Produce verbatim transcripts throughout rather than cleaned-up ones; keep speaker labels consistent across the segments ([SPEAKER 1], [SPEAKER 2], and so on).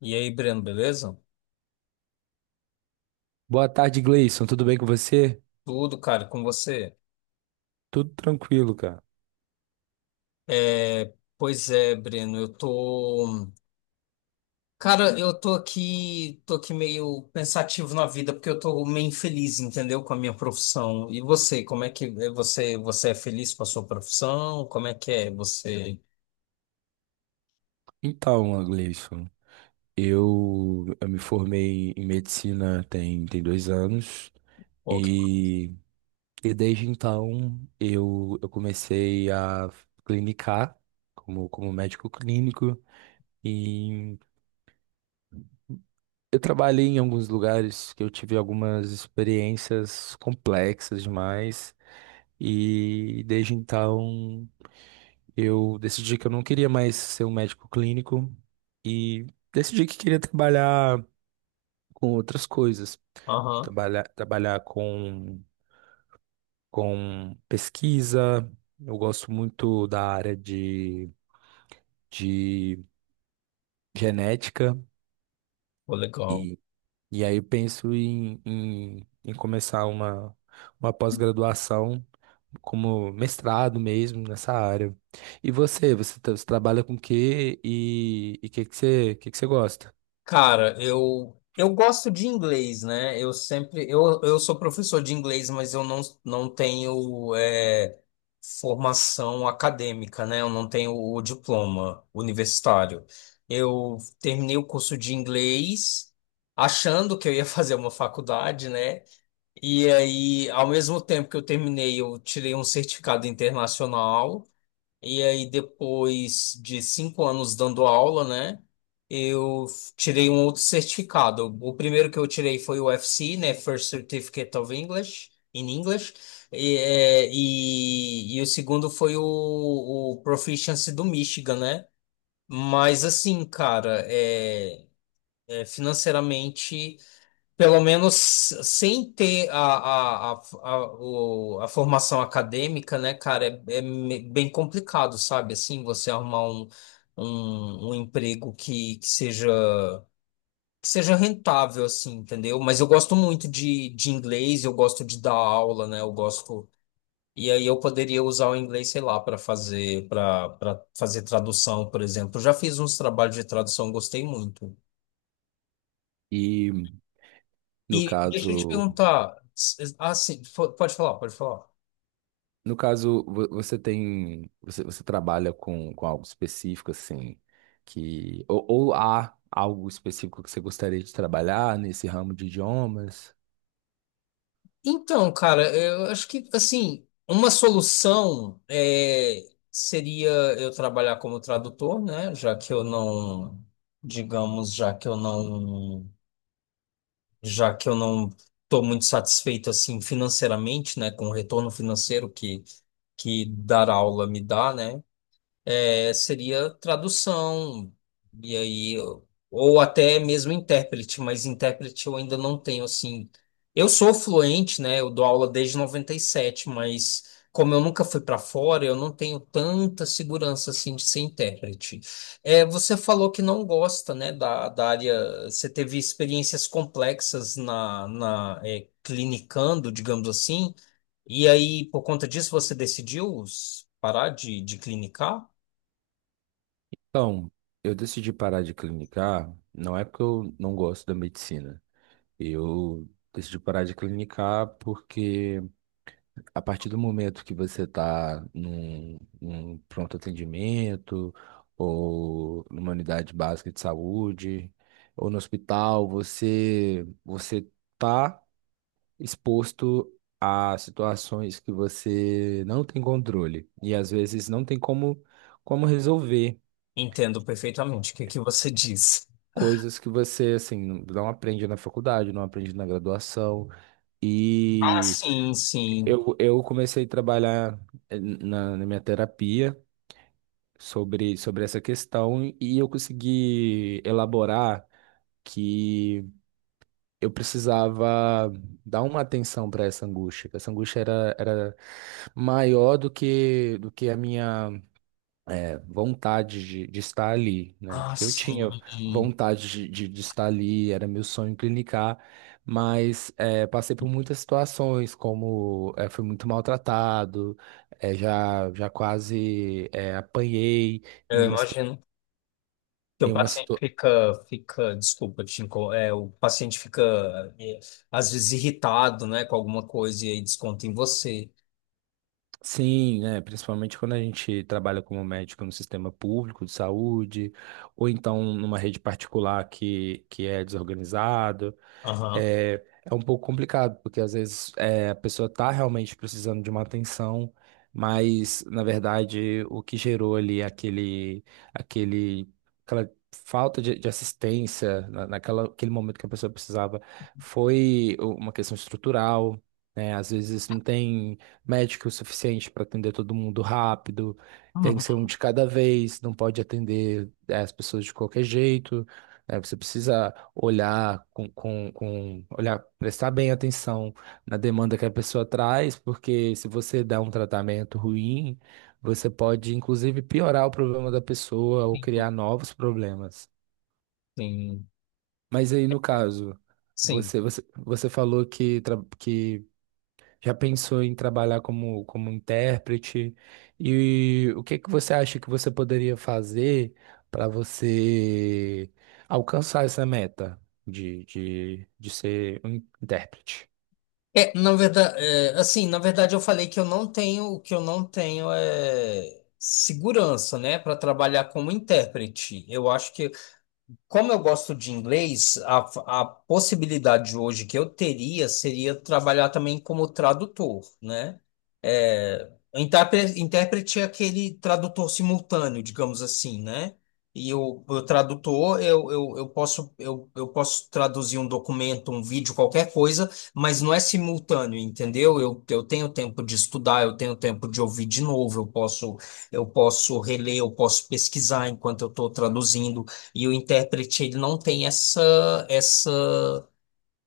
[SPEAKER 1] E aí, Breno, beleza?
[SPEAKER 2] Boa tarde, Gleison. Tudo bem com você?
[SPEAKER 1] Tudo, cara, com você?
[SPEAKER 2] Tudo tranquilo, cara.
[SPEAKER 1] É, pois é, Breno, eu tô. Cara, eu tô aqui, tô aqui meio pensativo na vida, porque eu tô meio infeliz, entendeu? Com a minha profissão. E você, como é que é você, você é feliz com a sua profissão? Como é que é você?
[SPEAKER 2] Então, Gleison, eu, eu me formei em medicina tem, tem dois anos
[SPEAKER 1] Pô, que-
[SPEAKER 2] e, e desde então eu, eu comecei a clinicar como, como médico clínico e eu trabalhei em alguns lugares que eu tive algumas experiências complexas demais. E desde então, eu decidi que eu não queria mais ser um médico clínico e decidi que queria trabalhar com outras coisas.
[SPEAKER 1] Aham,
[SPEAKER 2] Trabalhar, trabalhar com, com pesquisa. Eu gosto muito da área de, de genética
[SPEAKER 1] pô, legal.
[SPEAKER 2] e, e aí eu penso em, em, em começar uma, uma pós-graduação como mestrado mesmo nessa área. E você, você, tra- você trabalha com o quê? E o que que você, que que você gosta?
[SPEAKER 1] Cara, eu eu gosto de inglês, né? Eu sempre eu, eu sou professor de inglês, mas eu não, não tenho é, formação acadêmica, né? Eu não tenho o diploma universitário. Eu terminei o curso de inglês achando que eu ia fazer uma faculdade, né? E aí, ao mesmo tempo que eu terminei, eu tirei um certificado internacional. E aí, depois de cinco anos dando aula, né? Eu tirei um outro certificado. O primeiro que eu tirei foi o F C, né? First Certificate of English, in English. E, é, e, e o segundo foi o, o Proficiency do Michigan, né? Mas assim, cara, é, é, financeiramente. Pelo menos sem ter a, a, a, a, o- a formação acadêmica, né, cara, é, é me- bem complicado, sabe? Assim, você arrumar um, um, um emprego que, que seja, que seja rentável, assim, entendeu? Mas eu gosto muito de, de inglês, eu gosto de dar aula, né? Eu gosto. E aí eu poderia usar o inglês, sei lá, para fazer, para para fazer tradução, por exemplo. Eu já fiz uns trabalhos de tradução, gostei muito.
[SPEAKER 2] E no
[SPEAKER 1] E deixa eu te
[SPEAKER 2] caso,
[SPEAKER 1] perguntar. s- Ah, sim, fo- pode falar, pode falar.
[SPEAKER 2] no caso vo- você tem, você, você trabalha com, com algo específico assim, que ou, ou há algo específico que você gostaria de trabalhar nesse ramo de idiomas?
[SPEAKER 1] Então, cara, eu acho que, assim, uma solução é, seria eu trabalhar como tradutor, né? Já que eu não, digamos, já que eu não, já que eu não estou muito satisfeito, assim, financeiramente, né? Com o retorno financeiro que, que dar aula me dá, né? é, seria tradução, e aí, ou até mesmo intérprete, mas intérprete eu ainda não tenho, assim. Eu sou fluente, né? Eu dou aula desde noventa e sete, mas como eu nunca fui para fora, eu não tenho tanta segurança, assim, de ser intérprete. É, você falou que não gosta, né, da, da área, você teve experiências complexas na, na, é, clinicando, digamos assim, e aí, por conta disso, você decidiu s- parar de, de clinicar?
[SPEAKER 2] Então, eu decidi parar de clinicar, não é porque eu não gosto da medicina. Eu decidi parar de clinicar porque, a partir do momento que você está num, num pronto atendimento, ou numa unidade básica de saúde, ou no hospital, você você está exposto a situações que você não tem controle e às vezes não tem como como resolver
[SPEAKER 1] Entendo perfeitamente o que que você diz.
[SPEAKER 2] coisas que você assim não não aprende na faculdade, não aprende na graduação.
[SPEAKER 1] Ah,
[SPEAKER 2] E
[SPEAKER 1] sim, sim.
[SPEAKER 2] eu, eu comecei a trabalhar, eh, na na minha terapia, sobre, sobre essa questão, e eu consegui elaborar que eu precisava dar uma atenção para essa angústia. Que Essa angústia era, era maior do que, do que a minha é, vontade de, de estar ali, né?
[SPEAKER 1] Ah,
[SPEAKER 2] Porque eu tinha
[SPEAKER 1] sim.
[SPEAKER 2] vontade de, de, de estar ali, era meu sonho clinicar, mas, é, passei por muitas situações, como, é, fui muito maltratado, é, já, já quase, é, apanhei em
[SPEAKER 1] Eu
[SPEAKER 2] uma
[SPEAKER 1] imagino que o
[SPEAKER 2] Em uma
[SPEAKER 1] paciente
[SPEAKER 2] situa...
[SPEAKER 1] fica, fica, desculpa, te inco- é, o paciente fica é, às vezes irritado, né, com alguma coisa e aí desconta em você.
[SPEAKER 2] Sim, né? Principalmente quando a gente trabalha como médico no sistema público de saúde, ou então numa rede particular que, que é desorganizado.
[SPEAKER 1] Aham.
[SPEAKER 2] é, é um pouco complicado, porque às vezes, é, a pessoa está realmente precisando de uma atenção, mas na verdade o que gerou ali aquele, aquele, aquela falta de, de assistência na, naquela, aquele momento que a pessoa precisava foi uma questão estrutural. Né? Às vezes não tem médico o suficiente para atender todo mundo rápido, tem que
[SPEAKER 1] Uhum.
[SPEAKER 2] ser um de cada vez, não pode atender, eh, as pessoas de qualquer jeito, né? Você precisa olhar com, com, com olhar, prestar bem atenção na demanda que a pessoa traz, porque se você dá um tratamento ruim, você pode inclusive piorar o problema da pessoa ou criar novos problemas.
[SPEAKER 1] Sim,
[SPEAKER 2] Mas aí, no caso,
[SPEAKER 1] sim.
[SPEAKER 2] você você, você falou que, tra- que já pensou em trabalhar como, como intérprete? E o que que você acha que você poderia fazer para você alcançar essa meta de, de, de ser um intérprete?
[SPEAKER 1] É, na verdade, assim, na verdade eu falei que eu não tenho, o que eu não tenho é segurança, né, para trabalhar como intérprete. Eu acho que como eu gosto de inglês, a, a possibilidade hoje que eu teria seria trabalhar também como tradutor, né? É, O intérpre- intérprete é aquele tradutor simultâneo, digamos assim, né? E o, o tradutor, eu, eu, eu posso, eu, eu posso traduzir um documento, um vídeo, qualquer coisa, mas não é simultâneo, entendeu? Eu, eu tenho tempo de estudar, eu tenho tempo de ouvir de novo, eu posso, eu posso, reler, eu posso pesquisar enquanto eu estou traduzindo. E o intérprete, ele não tem essa, essa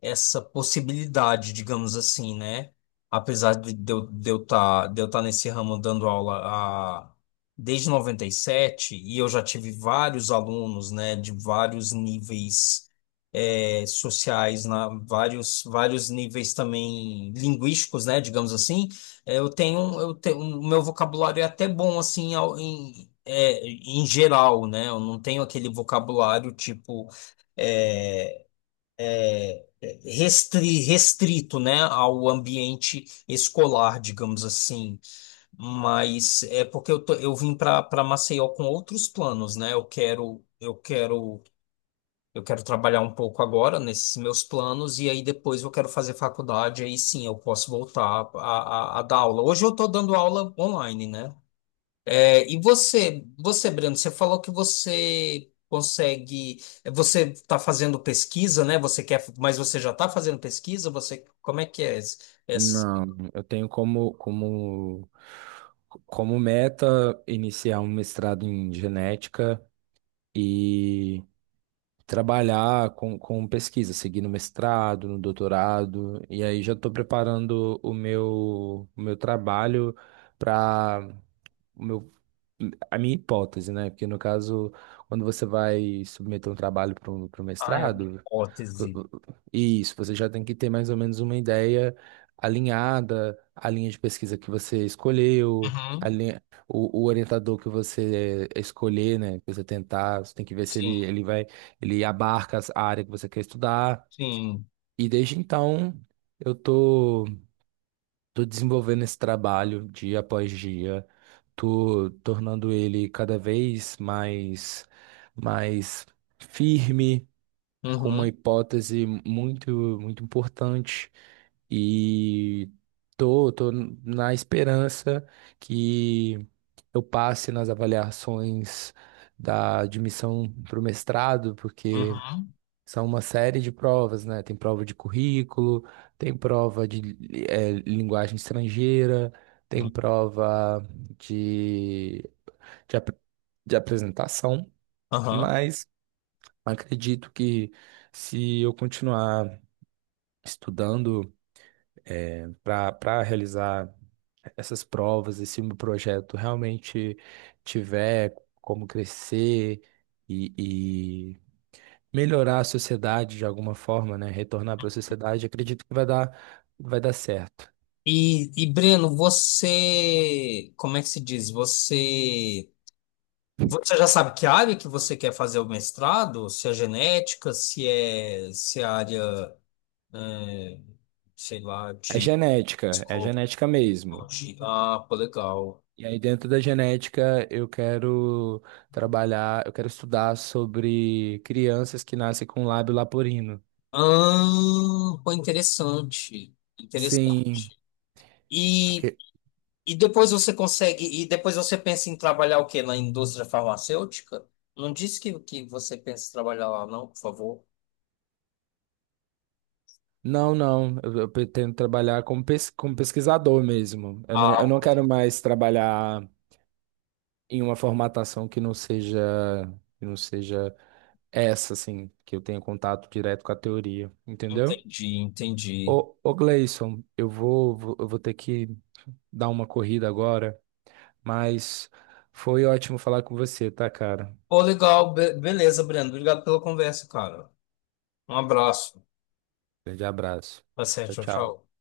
[SPEAKER 1] essa possibilidade, digamos assim, né? Apesar de de eu de eu tá, de eu tá nesse ramo dando aula a, desde noventa e sete, e sete, e eu já tive vários alunos, né, de vários níveis é, sociais, na, vários, vários níveis também linguísticos, né, digamos assim, é, eu tenho, eu tenho, o meu vocabulário é até bom, assim, ao- em, é, em geral, né, eu não tenho aquele vocabulário, tipo, restri- restrito, né, ao ambiente escolar, digamos assim. Mas é porque eu, tô- eu vim para para Maceió com outros planos, né? Eu quero eu quero eu quero trabalhar um pouco agora nesses meus planos e aí depois eu quero fazer faculdade, aí sim eu posso voltar a, a, a dar aula. Hoje eu estou dando aula online, né? É, e você, você, Breno, você falou que você consegue, é, você está fazendo pesquisa, né? Você quer, mas você já está fazendo pesquisa? Você, como é que é esse- essa?
[SPEAKER 2] Não, eu tenho como, como, como meta iniciar um mestrado em genética e trabalhar com, com pesquisa, seguir no mestrado, no doutorado, e aí já estou preparando o meu, o meu trabalho para a minha hipótese, né? Porque no caso, quando você vai submeter um trabalho para o
[SPEAKER 1] Ah, é uma
[SPEAKER 2] mestrado, vo-
[SPEAKER 1] hipótese.
[SPEAKER 2] vo- isso, você já tem que ter mais ou menos uma ideia alinhada, a linha de pesquisa que você escolheu, a
[SPEAKER 1] Uhum,
[SPEAKER 2] linha, o, o orientador que você escolher, né? Que você tentar, você tem que ver se
[SPEAKER 1] sim,
[SPEAKER 2] ele, ele vai, ele abarca as- a área que você quer estudar.
[SPEAKER 1] sim.
[SPEAKER 2] E desde então, eu tô. Tô desenvolvendo esse trabalho dia após dia, tô tornando ele cada vez mais, mais firme, com uma
[SPEAKER 1] Uhum,
[SPEAKER 2] hipótese muito, muito importante, e tô, tô na esperança que eu passe nas avaliações da admissão para o mestrado, porque
[SPEAKER 1] uhum,
[SPEAKER 2] são uma série de provas, né? Tem prova de currículo, tem prova de, eh, linguagem estrangeira, tem prova de, de, ap- de apresentação,
[SPEAKER 1] uhum.
[SPEAKER 2] mas acredito que, se eu continuar estudando para para realizar essas provas, e se o meu projeto realmente tiver como crescer e, e melhorar a sociedade de alguma forma, né? Retornar para a sociedade, acredito que vai dar, vai dar certo.
[SPEAKER 1] E, e Breno, você, como é que se diz? Você, você já sabe que área que você quer fazer o mestrado? Se é genética, se é, se é área, é, sei lá,
[SPEAKER 2] É
[SPEAKER 1] de
[SPEAKER 2] genética, é
[SPEAKER 1] Discord.
[SPEAKER 2] genética mesmo.
[SPEAKER 1] Ah, pô, legal.
[SPEAKER 2] E aí, dentro da genética, eu quero trabalhar, eu quero estudar sobre crianças que nascem com lábio leporino.
[SPEAKER 1] Ah, pô, interessante.
[SPEAKER 2] Sim,
[SPEAKER 1] Interessante. E,
[SPEAKER 2] porque.
[SPEAKER 1] e depois você consegue. E depois você pensa em trabalhar o quê? Na indústria farmacêutica? Não disse que, que você pensa em trabalhar lá, não, por favor.
[SPEAKER 2] Não, não, eu, eu pretendo trabalhar como, pes, como pesquisador mesmo. Eu não, eu
[SPEAKER 1] Ah,
[SPEAKER 2] não quero mais trabalhar em uma formatação que não seja, que não seja, essa, assim, que eu tenho contato direto com a teoria, entendeu?
[SPEAKER 1] entendi, entendi.
[SPEAKER 2] Ô, ô Gleison, eu vou, vou- eu vou ter que dar uma corrida agora, mas foi ótimo falar com você, tá, cara?
[SPEAKER 1] Pô, legal. Be- beleza, Breno. Obrigado pela conversa, cara. Um abraço.
[SPEAKER 2] Grande abraço.
[SPEAKER 1] Tá certo,
[SPEAKER 2] Tchau,
[SPEAKER 1] tchau,
[SPEAKER 2] tchau.
[SPEAKER 1] tchau.